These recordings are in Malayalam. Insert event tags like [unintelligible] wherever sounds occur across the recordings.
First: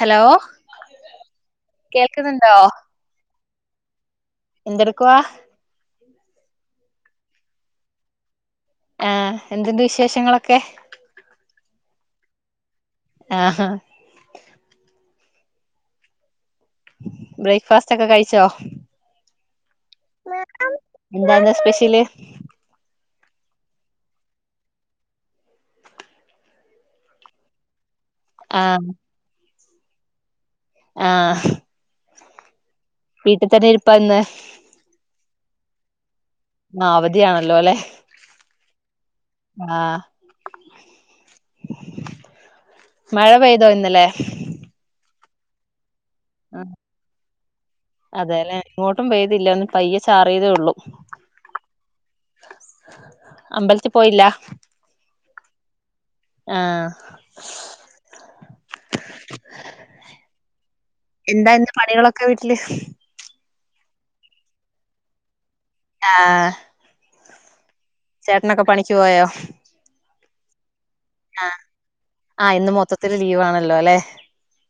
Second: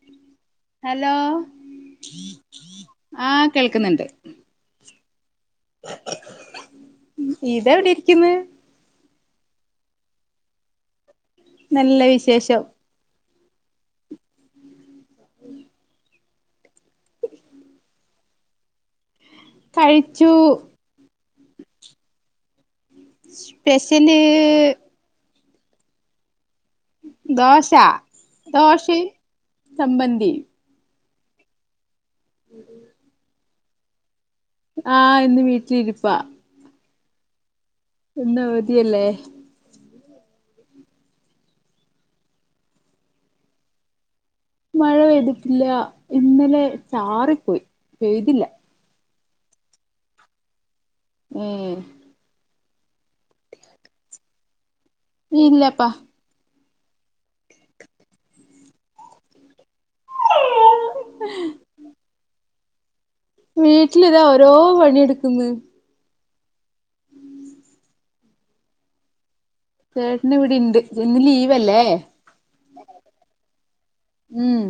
ഹലോ ഹലോ കേൾക്കുന്നുണ്ടോ ആഹ് കേൾക്ക്ന്ന്ണ്ട് എന്തെടുക്കുവാ ഇതാവിടിരിക്ക്ന്ന് ആ എന്ത്ണ്ട് വിശേഷങ്ങളൊക്കെ നല്ല വിശേഷം ആ [inaudible] ബ്രേക്ക്ഫാസ്റ്റൊക്കെ കഴിച്ചോ കഴിച്ചൂ എന്താണ് സ്പെഷൽ സ്പെഷൽ ദോശ ആ ദോശയും ചമ്മന്തിയും ആ [inaudible] വീട്ടിൽ തന്നെ ഇരിപ്പാന്ന് ആ ഇന്ന് വീട്ടിലിരിപ്പാ അവധിയാണല്ലോലേ ഇന്നവതിയല്ലേ മഴ പെയ്തോ ഇന്നലെ മഴ പെയ്തിട്ടില്ല ഇന്നലെ ചാറി പോയി പെയ്തില്ല ട്ടും പെയ്തില്ല ഒന്ന് പയ്യെ ചാറിയതേള്ളൂ ഉം അമ്പലത്തിൽ പോയില്ലാ ഇല്ലാപ ആ എന്താ [unintelligible] വീട്ടിലിതാ ഓരോ പണിയെടുക്കുന്ന് ആ ചേട്ടനൊക്കെ പണിക്ക് പോയോ [unintelligible] ലീവല്ലേ ആ ഇന്ന് മൊത്തത്തിൽ ലീവാണല്ലോ ലെ ഉം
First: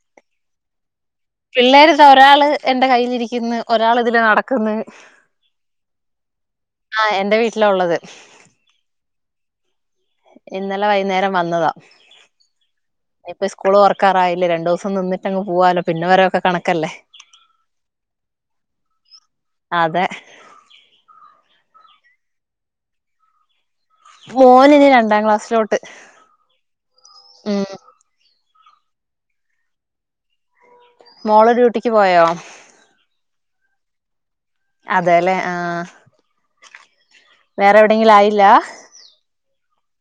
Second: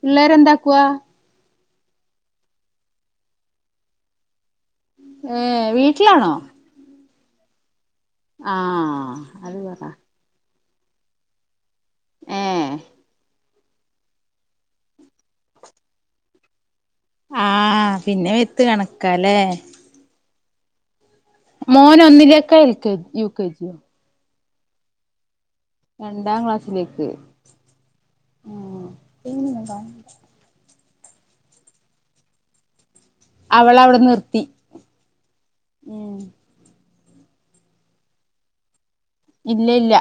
പിള്ളേരെന്താക്കുവാ പിള്ളേര് താ ഒരാള് എന്റെ കയ്യിലിരിക്ക്ന്ന് ഒരാള് ഇതിലെ നടക്ക്ന്ന് ഏ വീട്ടിലാണോ ആ എന്റെ വീട്ടിലാ ഒള്ളത് ആ [unintelligible] ഇന്നലെ വൈന്നേരം വന്നതാ ഏ സ്ക്കൂൾ തൊറക്കാറായില്ലേ രണ്ടോസം നിന്നിട്ടങ്ങ് പോവാലോ പിന്നെ [unintelligible] ആഹ് പിന്നെ വിത്ത് കാണക്കാല്ലേ അതെ മോൻ ഒന്നിലേക്കോ L K G U K G യോ മോൻ ഇനി രണ്ടാം ക്ലാസ്സിലോ രണ്ടാം ക്ലാസ്സിലേക്ക് ഉം [unintelligible] മോൾ ഡ്യൂട്ടിക്ക് പോയോ അവൾ അവിടെ നിർത്തി അതെല്ലേ ആഹ് ഉം വേറെ എവിടെങ്കിലും ആയില്ല ഇല്ല ഇല്ല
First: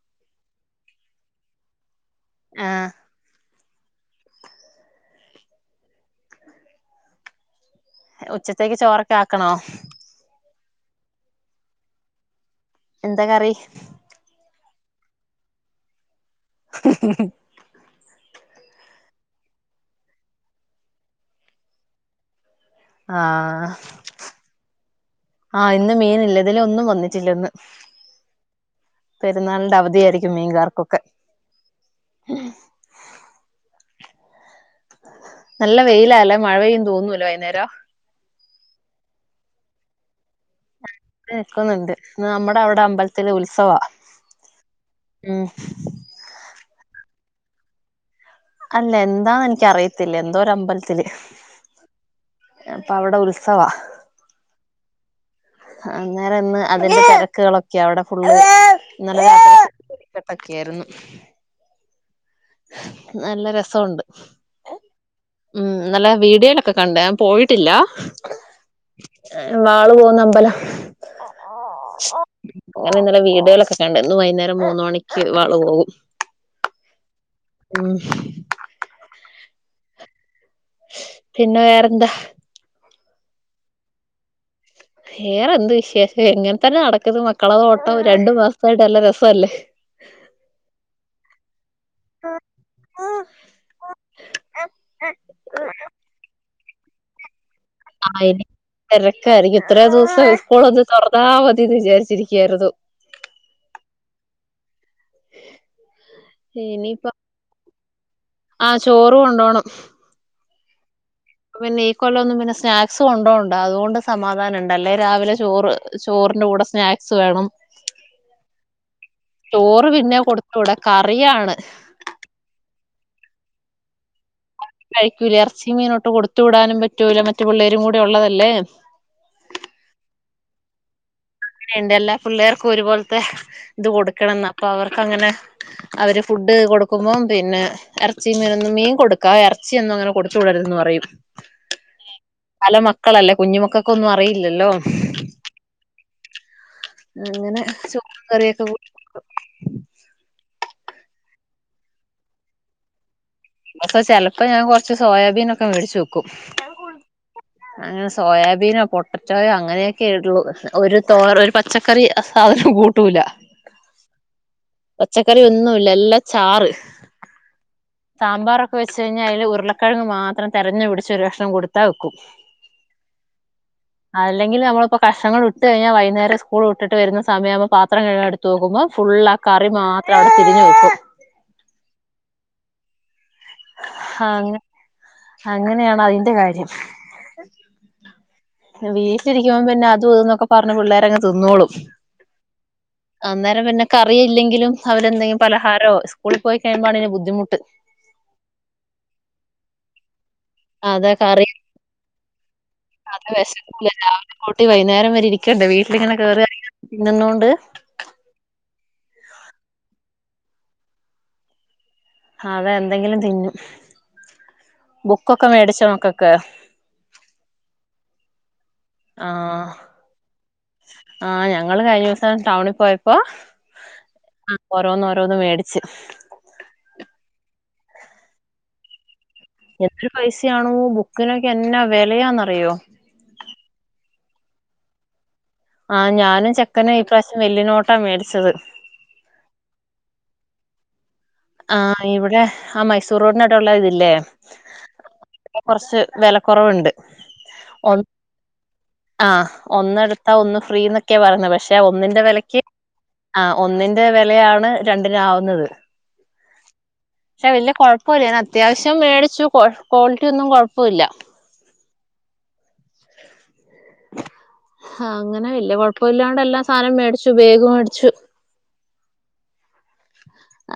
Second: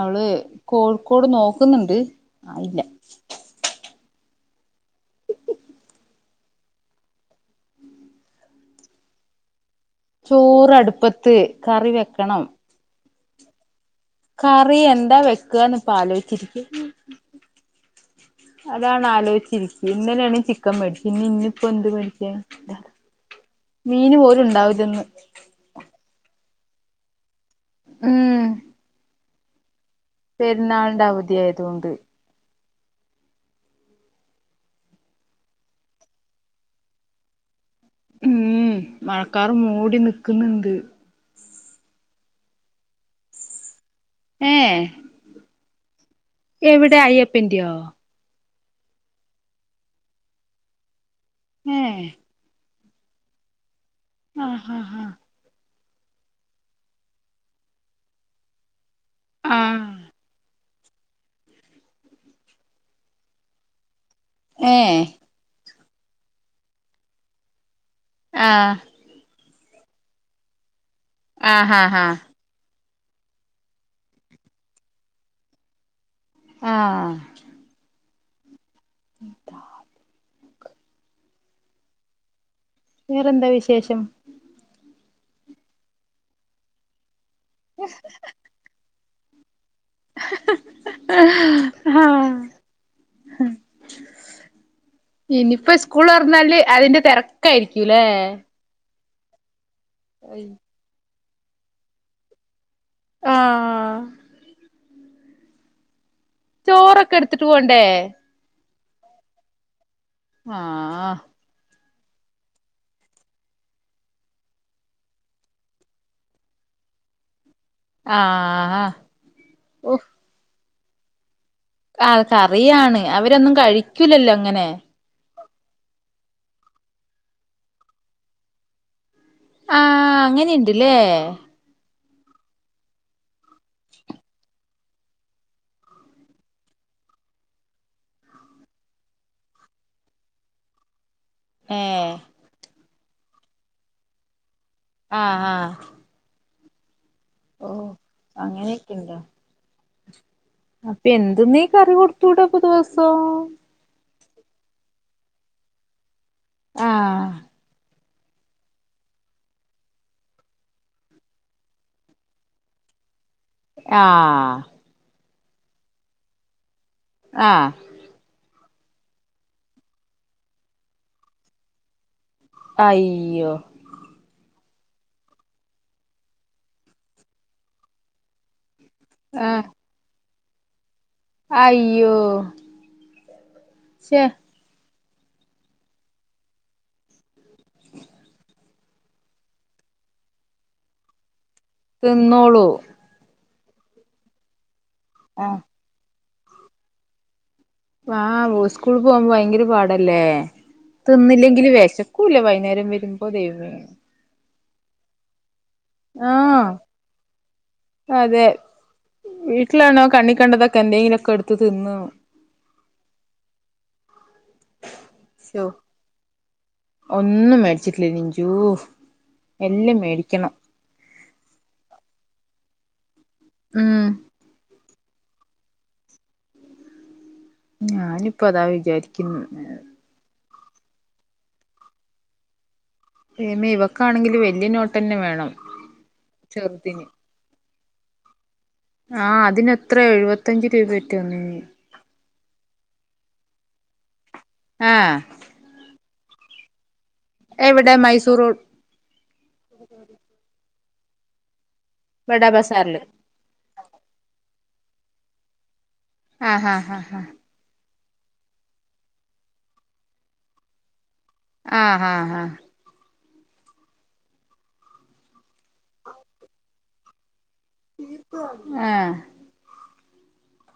അവൾ കോഴിക്കോട് നോക്കുന്നുണ്ട് ആയില്ല ആഹ് ഉച്ചത്തെക്ക് ചോറൊക്കെ ആക്കണോ ചോർ അടുപ്പത്ത് കറി വെക്കണം എന്താ കറി കറി എന്താ വെക്കുവാന്ന് ഇപ്പോ ആലോയി അതാണ് ആലോയിച്ചിരിക്ക് ഇന്നലെയാണെ ചിക്കൻ വേടിച്ച് ഇനി ഇനിപ്പ എന്ത് മേടിക്കാൻ ആഹ് ഉണ്ടാവില്ലന്ന് ആഹ് ഇന്ന് മീനില്ല ഇന്നലെ ഒന്നും വന്നിട്ടില്ലെന്ന് ഉം പെരുന്നാളിന്റെ അവ ധി ആയിരിക്കും മീൻക്കാർക്ക് ഒക്കെ പെരുന്നാളിന്റെ അവധിയായതുകൊണ്ട് നല്ല വെയില അല്ലെ മഴ പെയ്യുന്നു തോന്നുല്ലാ വൈന്നേരം ഉം മഴക്കാർ മൂടി നിക്കുന്നുണ്ട് നിക്കുന്നുണ്ട് ഇന്ന് നമ്മടെ അവിടെ അമ്പലത്തിൽ ഉത്സവാ ഏഹ് ഉം എവിടെ അയ്യപ്പന്റെയോ അല്ല എന്താന്ന് എനിക്ക് അറിയത്തില്ല എന്തോ ഒരു അമ്പലത്തിൽ ഏഹ് അപ്പ അവിടെ ഉത്സവാ ആഹ് ആഹ് ആഹ് അങ്ങനെ ഇന്ന് അതിന്റെ തിരക്കുകൾ ഒക്കെയാ അവിടെ ഫുള്ള് ഇന്നലെ ആ രാത്രി വെടിക്കെട്ട് ഒക്കെ ആയിരുന്നു [unintelligible] നല്ല രസോണ്ട് ഏഹ് ഉം ഇന്നലെ വിഡിയോയിൽ ഒക്കെ കണ്ട് ഞാൻ പോയിട്ടില്ല ആഹ് ഏഹ് വാളു പോന്ന അമ്പലം ആ ആ ആ [unintelligible] ആ ഉം [inaudible] പിന്നെ വേറെ എന്താ വേറെയെന്താ വിശേഷം വേറെ എന്ത് വിശേഷം ഇങ്ങനെത്തന്നെ നടക്കുന്നു കിടന്ന് ഓട്ടം രണ്ട് മാസമായിട്ട് നല്ല രസം അല്ലേ ഇനി ഇപ്പോ സ്കൂൾ തുറന്നാലേ അതിന്റെ തിരക്ക് രക്കായിരിക്കും അല്ലേ ആഹ് ഇനി തിരക്കായിരിക്കും ഇത്രയും ദിവസം ഇസ്ക്കൂൾ ഒക്കെ തുറന്ന് ന്നാമതി എന്ന് വിചാരിച്ചിരിക്കുകയായിരുന്നു ആ [inaudible] ചോറൊക്കെ എടുത്തിട്ട് പോകണ്ടേ ആ ചോറ് കൊണ്ടുപോകണം ആ ആ പിന്നെ ഈ കൊല്ലം സ്നാക്സ് കൊണ്ടുപോകണ്ടാ അതുകൊണ്ട് സമാധാനമുണ്ടല്ലേ രാവിലെ ചോറ് ചോറിന്റെ കൂടെ സ്നാക്സ് വേണം ആ ചോറ് ഓ പിന്നെ കൊടുത്തു വിടാൻ കറിയാണ് ആ കറിയാണ് അവരൊന്നും കഴി ക്കൂലല്ലോ അങ്ങനെ കഴിക്കൂല ഇറച്ചി മീനും ഒട്ടും കൊടുത്തു വിടാനും പറ്റില്ല മറ്റ് പിള്ളേരും കൂടെ ഉള്ളതല്ലേ ആ അങ്ങനെയുണ്ട്ല്ലേ ന്റെ എല്ലാ പിള്ളേർക്കും ഒരു പോലത്തെ ഇത് കൊടുക്കണമെന്നാ അപ്പോ അവർക്കങ്ങനെ അവര് ഫുഡ് കൊടുക്കുമ്പോ പിന്നെ ഇറച്ചിയും മീനും ഒന്നും മീൻ കൊടുക്കാം ഇറച്ചി ഒന്നും അങ്ങനെ കൊടുത്ത് വിടരുത് എന്ന് പറയും ഏ എല്ലാം മക്കളല്ലേ കുഞ്ഞ് മക്കൾക്കൊന്നും അറിയില്ലല്ലോ ആ ആ ഇങ്ങനെ ചോറും കറിയുക്കെ കൊ അങ്ങനെയൊക്കെ കൊ അപ്പോ എന്തുമേ കറി കൊടുത്ത് വിടും ദിവസം [unintelligible] ചില ഇപ്പോ ഞാൻ കുറച്ച് സോയാബീനൊക്കെ വേടിച്ച് വയ്ക്കും ആഹ് സോയാബീനോ പ്രൊട്ടക്റ്റ യോ അങ്ങനെയൊക്കെ ഒരു തോര പച്ചക്കറി സാധനം കൂട്ടൂല ആ പച്ചക്കറി ഒന്നുമില്ല എല്ലാം ചാറ് ആ സാമ്പാറൊക്കെ വച്ച് കഴിഞ്ഞാ അയ്ല് ഉരുളക്കിഴങ്ങ് മാത്രം തിരഞ്ഞ് പിടിച്ച് ഒരു കക്ഷണം കൊടുത്താൽ ഒക്കും അയ് യ്യോ [unintelligible] വ് ട്ടയിഞ്ഞ വൈന്നേരം സ്കൂൾവിട്ട്ട്ട് വരുന്ന സമയാമ്പം പാത്രംകഴുകാൻ എടുത്തു നോക്കുമ്പൊ ഫുള്ളാ കറി മാത്രവിടെത്തിരി പ്പ [inaudible] ആയ്യോ ഹ്‌ഹാങ്ങ അങ്ങനെയാണ് അയ്ന്റെ കാര്യം വീശിരിക്കുമ്പം പിന്ന അതുത് ന്നൊക്ക പറഞ്ഞ് പിള്ളേരങ്ങ് തിന്നോളു. ത്‌ന്നോളു. [unintelligible] പിന്ന ക്കറിയില്ലെങ്കിലും അവലെന്തെങ്കി പലഹാരോ സ് സ്കൂളിപോയി കഴിയുമ്പോഴാണ് ഒരു ബുദ്ധിമുട്ട് ആഹ് ഉസ്കൂൾ പോകുമ്പോ ഭയങ്കര പാടല്ലേ അതെ കറി തിന്നില്ലെങ്കില് വെശക്കുലേ വൈകുന്നേരം വരുമ്പോ ദൈവമേ ട്ടി വൈന്നേരം വരെരിക്കണ്ടെ വീ ഇത് ഇങ്ങനെ കേറി ആഹ് എറങ്ങി തിന്നന്നൊണ്ട് അതെ വീട്ടിലാണോ കണ്ണിക്കണ്ടതൊക്കെ എന്തെങ്കിലുക്കെ എടുത്ത് തിന്നോ അതെന്തെങ്കിലും തിന്നും. ബുക്കൊക്ക ശോ വേടിച്ചൊ മക്കക്ക്? ജൂ ആഹ് എല്ലം മേടിക്കണം ആഹ് ഞങ്ങള് കഴിഞ്ഞ ദിവസം ടൗണിൽ പോയപ്പോ ഉം ഓ ഹ് ഓരോന്ന് ഓരോന്ന് റൊന്ന് മേടിച്ച് ഞാനിപ്പതാ വിചാരി [inaudible] യാണോ ബുക്ക്നൊക്കെന്നാ വെലയാന്നറിയോ? എമേ ഇവക്കാണെങ്കില് വല്യനോട്ടെന്നെവേണം ആഹ്. ഞാനും ചെക്കനു ഇപ്രാവിശ്യം വല്ല്യനോ ട്ട മേടിച്ചത് ആഹ് അതിനെത്ര എഴുപത്തഞ്ച് രൂപ വരും ആഹ് ഇവിടെ ആ മൈസൂർ റോഡിന് ഔടെള്ളത് ല്ലേ? ആഹ് വെലക്കൊറവുണ്ട് എവിടെ ഒന് മൈസൂർ ആ ഒന്നെട്ത്താ ഒന്ന് ഫ് ഫ്രീ ന്നൊക്കെ പറയുന്നെ പക്ഷേ റ്റ ഒന്നിന്റെ ബടാ വെലക്ക് ബസാറില് ആ ഒന്നിന്റെ വിലയാവണ് രണ്ടിരാവുന്നത് ആ ഹ ഹ ച്ച വല്യാ കൊഴ് പോലെന്നത്യാവശം മേടിച്ചു ക്വാ ക്വാളിറ്റി ഒന്നും കൊഴപ്പില്ല അ അ അ ഹങ്ങനെ വല്യയ കൊഴപ്പല്ലാണ്ട് എല്ലാ സാനം മേടിച്ചു ബേഗ് ആ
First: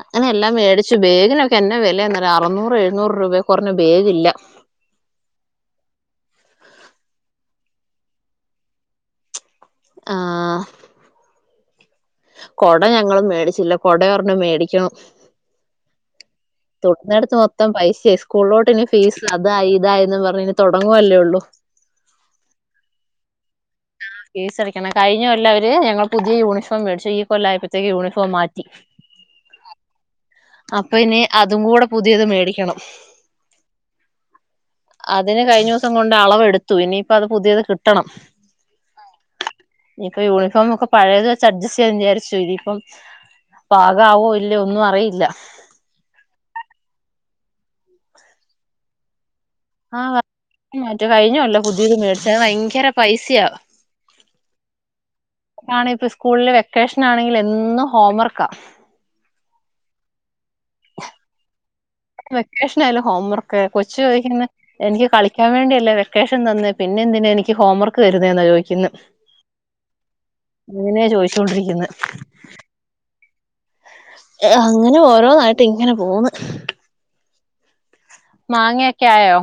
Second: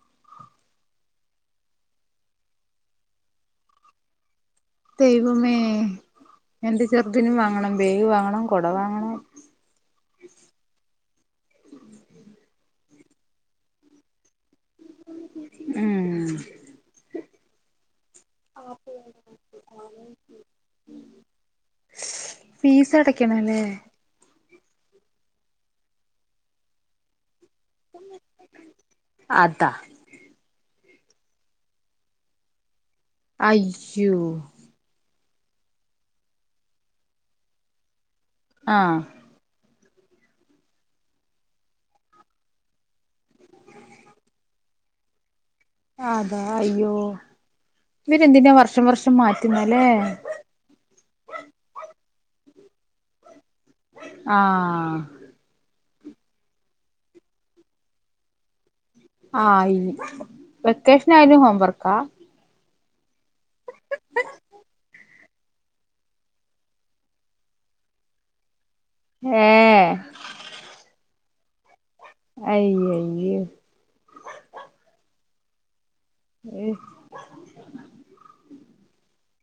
ങ്ങനെയെല്ലാം വേടിച്ചു ബേഗിനൊ ക്കെ എന്നാ വെലയാന്നറിയോ അറുന്നൂറ് എഴുന്നൂറൂപേ കൊറഞ്ഞ് ബേഗില്ല ദൈവമേ എൻ ദിസ് ഷ്ടത്തിനു വാങ്ങണം ബേഗു വാങ്ങണം കൊടവാങ്ങണം ആ കൊട ഞങ്ങള് മേടിച്ചില്ല കൊട ഒരെണ്ണം മേടി ക്കും ഉം തെട് നടത്തുമൊത്തം പൈസേ സ്കൂളിലോട്ടിനി ഫീസ് അതായി ഇതായിരുന്നു പറഞ്ഞിനി തൊടങ്ങുവല്ലേ ഉള്ളു ഫീസ് അടയ്ക്കണം അല്ലേ ഫീസടക്കണം കഴിഞ്ഞ കൊല്ലം അവര് ഞങ്ങൾ പുതിയ യൂണിഫോം മേടി ചെയ്യും പ്പോലായപ്പത്തേക്കും യൂണിഫോം മാറ്റി അതാ അപ്പയിനി അതും കൂട പുതിയത് മേടിക്കണം അയ്യോ അതിന് കഴിഞ്ഞോസം കൊണ്ട് അളവെടുത്തു ഇനീപ്പം അത് പുതിയത് കിട്ടണം ആഹ് നിപ്പ യൂണിഫോം ഒക്കം പഴേതു അഡ്ജെസ്സ് ചെയ്യന്നു വിചാരിച്ചു ഇനിപ്പം പാകാവോ ഇല്ലയോ ഒന്നും അറിയില്ല ആത അയ്യോ ഇവരെന്തിന്നാ വർഷം വർഷം മാ ആവ കഴിഞ്ഞ കൊല്ലം പുതീത് മേടി സേ ഭൈങ്കര പൈസയാ ആ ആണിപ്പം സ്കൂളിലെ വെക്കേഷനാണെങ്കിലെന്നും ഹോംവർക്കാ ആയി വെക്കേഷനായാലും ഹോംവർക്കാ ഇല്ലാലോ ഹോംവർക്കെ കൊച്ചുചോയിക്ക്ന്ന് എനിക്ക് കളി ക്കാൻ വേണ്ടിയല്ലേ വെക്കേഷൻ തന്നെ പിന്നെന്തിനാ എനിക്ക്ഹോംവർക്ക് തരുന്നേന്നാ ചോയിക്കുന്നേ ഏഹ് ഇങ്ങനെയാ ചോദിച്ച് ത്തോണ്ടിരിക്കുന്ന് അയ്യയ്യോ എ അങ്ങന ഓരോന്നായിട്ട് ങ്ങന പോന്ന് മാങ്ങേക്കെ യായോ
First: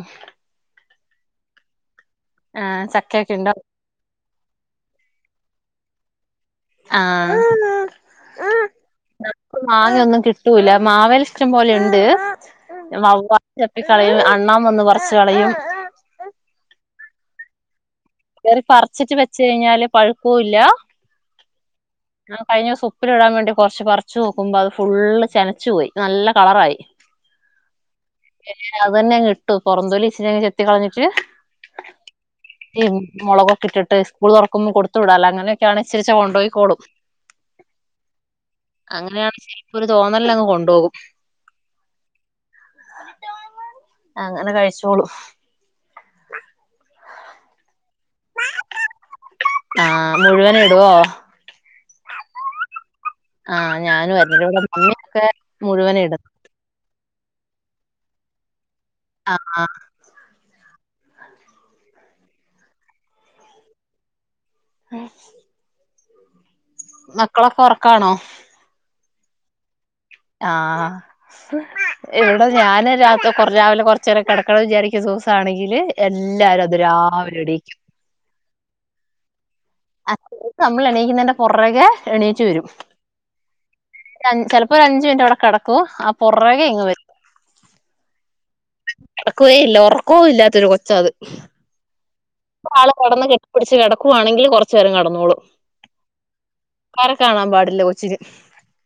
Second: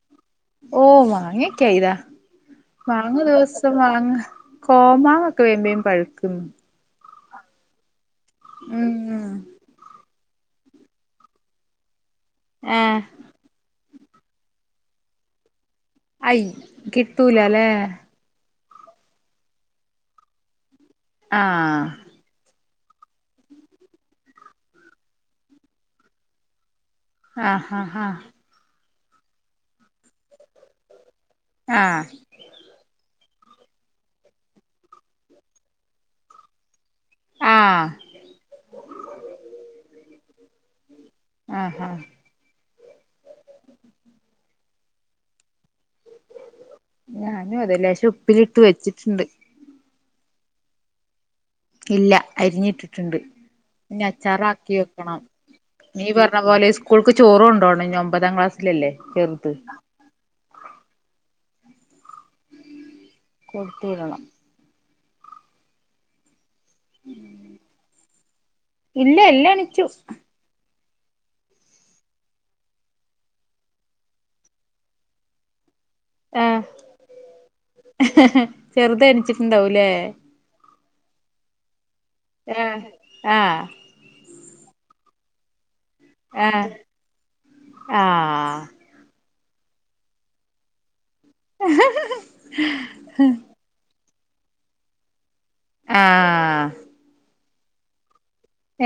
ഓ മാങ്ങേക്കായി ദാ വാങ്ങു ചക്കയൊക്കെ ഉണ്ടോ ദിവസംമാങ്ങ കോമാക്ക് പിന്നേം പഴുക്കുന്നു ആ..... ആ റ്റൂല്ല മാവേല് ഇഷ്ടം പോലെ ഒണ്ട് ഏഹ് [unintelligible] കളയും അണ്ണാൻ വന്ന് പറിച് കളയും അയ് [inaudible] കേറി പറിച്ചെച്ച് വെച്ച് കഴിഞ്ഞാൽ പഴുകുല്ലാ ആ കഴിഞ്ഞ ദിവസം ഉപ്പിലിടാൻ വേണ്ടി കുറച്ച് പറിച്ച് നോക്ക്മ്പോ ഫുൾ ചെനച്ചു പോയി നല്ല കളർ ആയി ആ ഹാ ഹാ അതന്നെ കിട്ടോ പുറന്തൊലി ഇച്ചിരിയങ്ങ് ചെത്തി കളഞ്ഞിട്ട് ആ മൊളക്ഒക്കെ ഇട്ടിട്ടു സ്കൂൾ തൊറക്കുമ്പോ കൊടുത്തു വിടാലോ അങ്ങനെയൊക്കെ ആണേ ഇച്ചിരിച്ചെ കൊണ്ട് പോയിക്കോളും ആഹ് ആഹ് അങ്ങനെയാണെങ്കിൽ ശരിക്കും ഒരു തോന്നലിന് അങ്ങ് കൊണ്ടോകും ആഹ് ആഹ് അങ്ങനെ കഴിച് ന്നോളും [inaudible] ഞാനുമതെ ഉപ്പിലിട്ടു വെച്ചിട്ടുണ്ട് ആഹ് മുഴുവനും ഇട്വോ ഇല്ല അരിഞ്ഞിട്ട് ആ ഞാനും അരിഞ്ഞ വെക്കണം [unintelligible] മുഴുവനും നീ ഇടും പറഞ്ഞ പോലെ സ്കൂൾക്ക് ചോറ് കൊണ്ടു പോകണം ഇനി ഒമ്പതാം ക്ലാസ്സ്‌ ല്ല ല്ലെ ചെറുത് ആഹ് കുട്ടികളോ? ആ ശേ മക്കളൊക്കെ ഉറക്കാണോ? ഇല്ല എല്ലാ എണീച്ചു. ആഹ് ഞാൻ രാവിലെ കുറച്ച് നേര കെടക്കണ വിചാരിച്ച ദിവസം ആണെങ്കില് ങേ ഹാ ഹാ ചെറുത് എണീച്ചിട്ടുണ്ടാവും ല്ലെ നമ്മളാഎണീക്കുന്നതിന്റെ പുറകെ അ ആഹ് അഞ്ജക്ക് പോ അഞ്ചു മിനിറ്റാടെ കടക്കും ക്കോ പുറകെ ആഹ് ഇങ്ങ വരും ആഹ് അടക്കുവേ ഉറക്കവും ഇല്ലാത്ത കൊച്ച അത് ഹാ ഹാ ഇപ്പ ആള് കെടന്ന് കെട്ടിപ്പിടിച്ച് കെടാ ക്കുവാണെങ്കിൽ കൊറച്ച് നേരം കെടന്നോളും. ആ ആ ആ ട്ടില്ല കൊച്ചിൻ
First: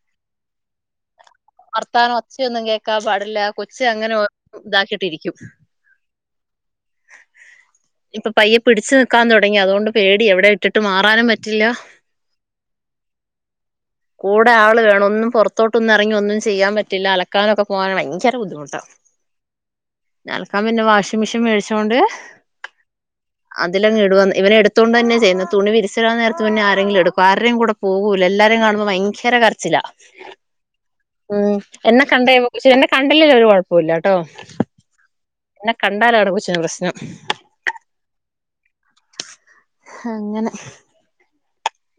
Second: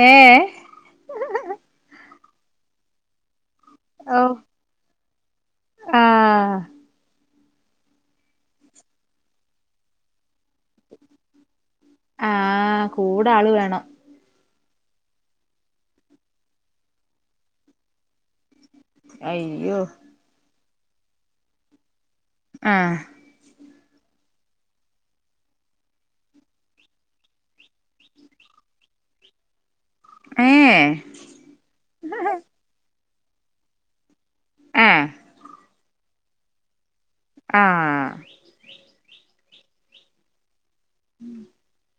ഏ ഏഹ് ഒച്ച ഒന്നും കേൾക്കാൻ പാടില്ല കൊച്ചങ്ങനെ ഓ ഒ ഇതാക്കിട്ടിരിക്കും ആഹ് ഇപ്പോ പയ്യെ പിടിച്ചു നിക്കാൻ തുടങ്ങി അതുകൊണ്ട് പേടിയാ എവിടേം ഇട്ടിട്ട് മാറാനും പറ്റില്ല. ആ കൂടാള് വേണം കൂടെ ആള് വേണം ഒന്നും പൊറത്തോട്ട് ഒന്ന് ഇറങ്ങി ഒന്നും ചെയ്യാൻ പറ്റില്ല അലക്കാനൊക്കെ പോകാൻ ഭയങ്കര ബുദ്ധിമുട്ട് അയ്യോ പിന്നെ വാഷിംഗ്‌ മെഷീൻ മേടിച്ചകൊണ്ട് ആഹ് അതിലങ്ങുഇടുവ ഇവനെ എടുത്തോണ്ട് തന്നെയ ചെയ്യുന്നെ തുണി വിരിച്ചിടാൻ നേരത്ത് പിന്നെ ആരെങ്കിലും എടുക്കും ആർടേംകൂടെ പോകുല എല്ലാരേം കാണുമ്പോൾ ഭയങ്കര കരച്ചിലാ ഏഹ് എന്നെ കണ്ട് കഴിയുമ്പോ [unintelligible] എന്നെ കണ്ടില്ലെങ്കിൽ ഒരു കൊഴപ്പോം ഇല്ല കേട്ടോ ആഹ് കണ്ടാലാണ് കൊച്ചിന് പ്രശ്നം ആഹ് ഹങ്ങനെ [inaudible]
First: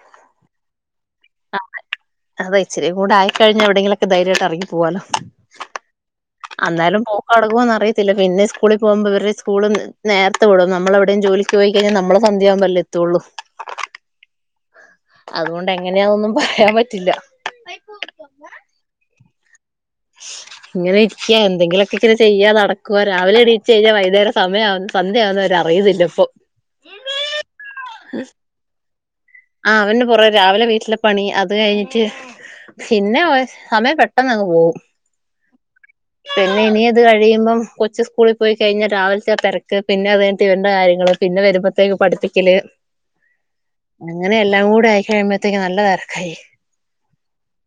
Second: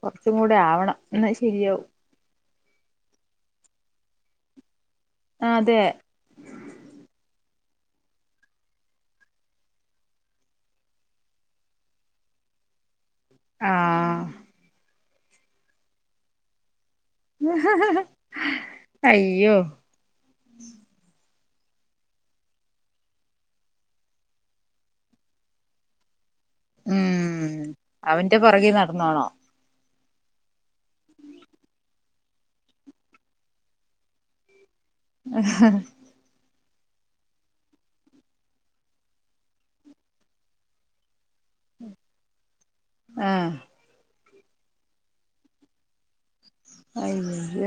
കൊറച്ചുംകൂടെ ആവണം എന്ന ശരി ആവും അതാ ഇച്ചിരിം കൂടെ ആയിക്കഴിഞ്ഞ എവിടെങ്കിലുമൊക്കെ ധൈര്യായിട്ട് ഇറങ്ങി പോവാലോ അതെ അന്നാലും [unintelligible] പോവോന്ന് അറിയത്തില്ല പിന്നെ സ്കൂളിൽ പോകുമ്പോ ഇവർടെ സ്കൂൾ നേരത്തെ വിടും നമ്മള് എവിടെയും ജോലിക്ക് പോയി കഴിഞ്ഞ നമ്മള് സന്ധ്യയാവുമ്പല്ലേ എത്തുള്ളൂ ആ അതുകൊണ്ട് എങ്ങനെയാനൊന്നും പറയാൻ പ അയ്യോ ഇങ്ങനെ എന്തെങ്കിലുമൊക്കെ ചെയ്യുക നടക്കുവ രാവിലെ എണീച്ച് കഴിഞ്ഞാൽ വൈകുന്നേരം സമയവു സന്ധ്യ ആകുന്ന വരെ അറിയുന്നില്ല ഇപ്പൊ ഉം അവന്റെ പോറകിൽ നടന്നോണം [unintelligible] രാവിലെ വീട്ടിലെ പണി അത് കഴിഞ്ഞിട്ട് പിന്നെ സമയം പെട്ടെന്ന് അങ്ങ് പോവും പിന്നെ ഇനി അത് കഴിയുമ്പം കൊച്ച് സ്കൂളിൽ പോയി കഴിഞ്ഞ് രാവിലത്തെ ആ തിരക്ക് പിന്നെ അത്‌ കഴിഞ്ഞിട്ട് ഇവന്റെ കാര്യങ്ങള് പിന്നെ വരുമ്പത്തേക്ക് പഠിപ്പിക്കല് ആഹ് അങ്ങനെ എല്ലാങ്കൂടെ ആയികഴിയമ്പത്തേക്ക് നല്ലതെരക്കായി അയ്യൊ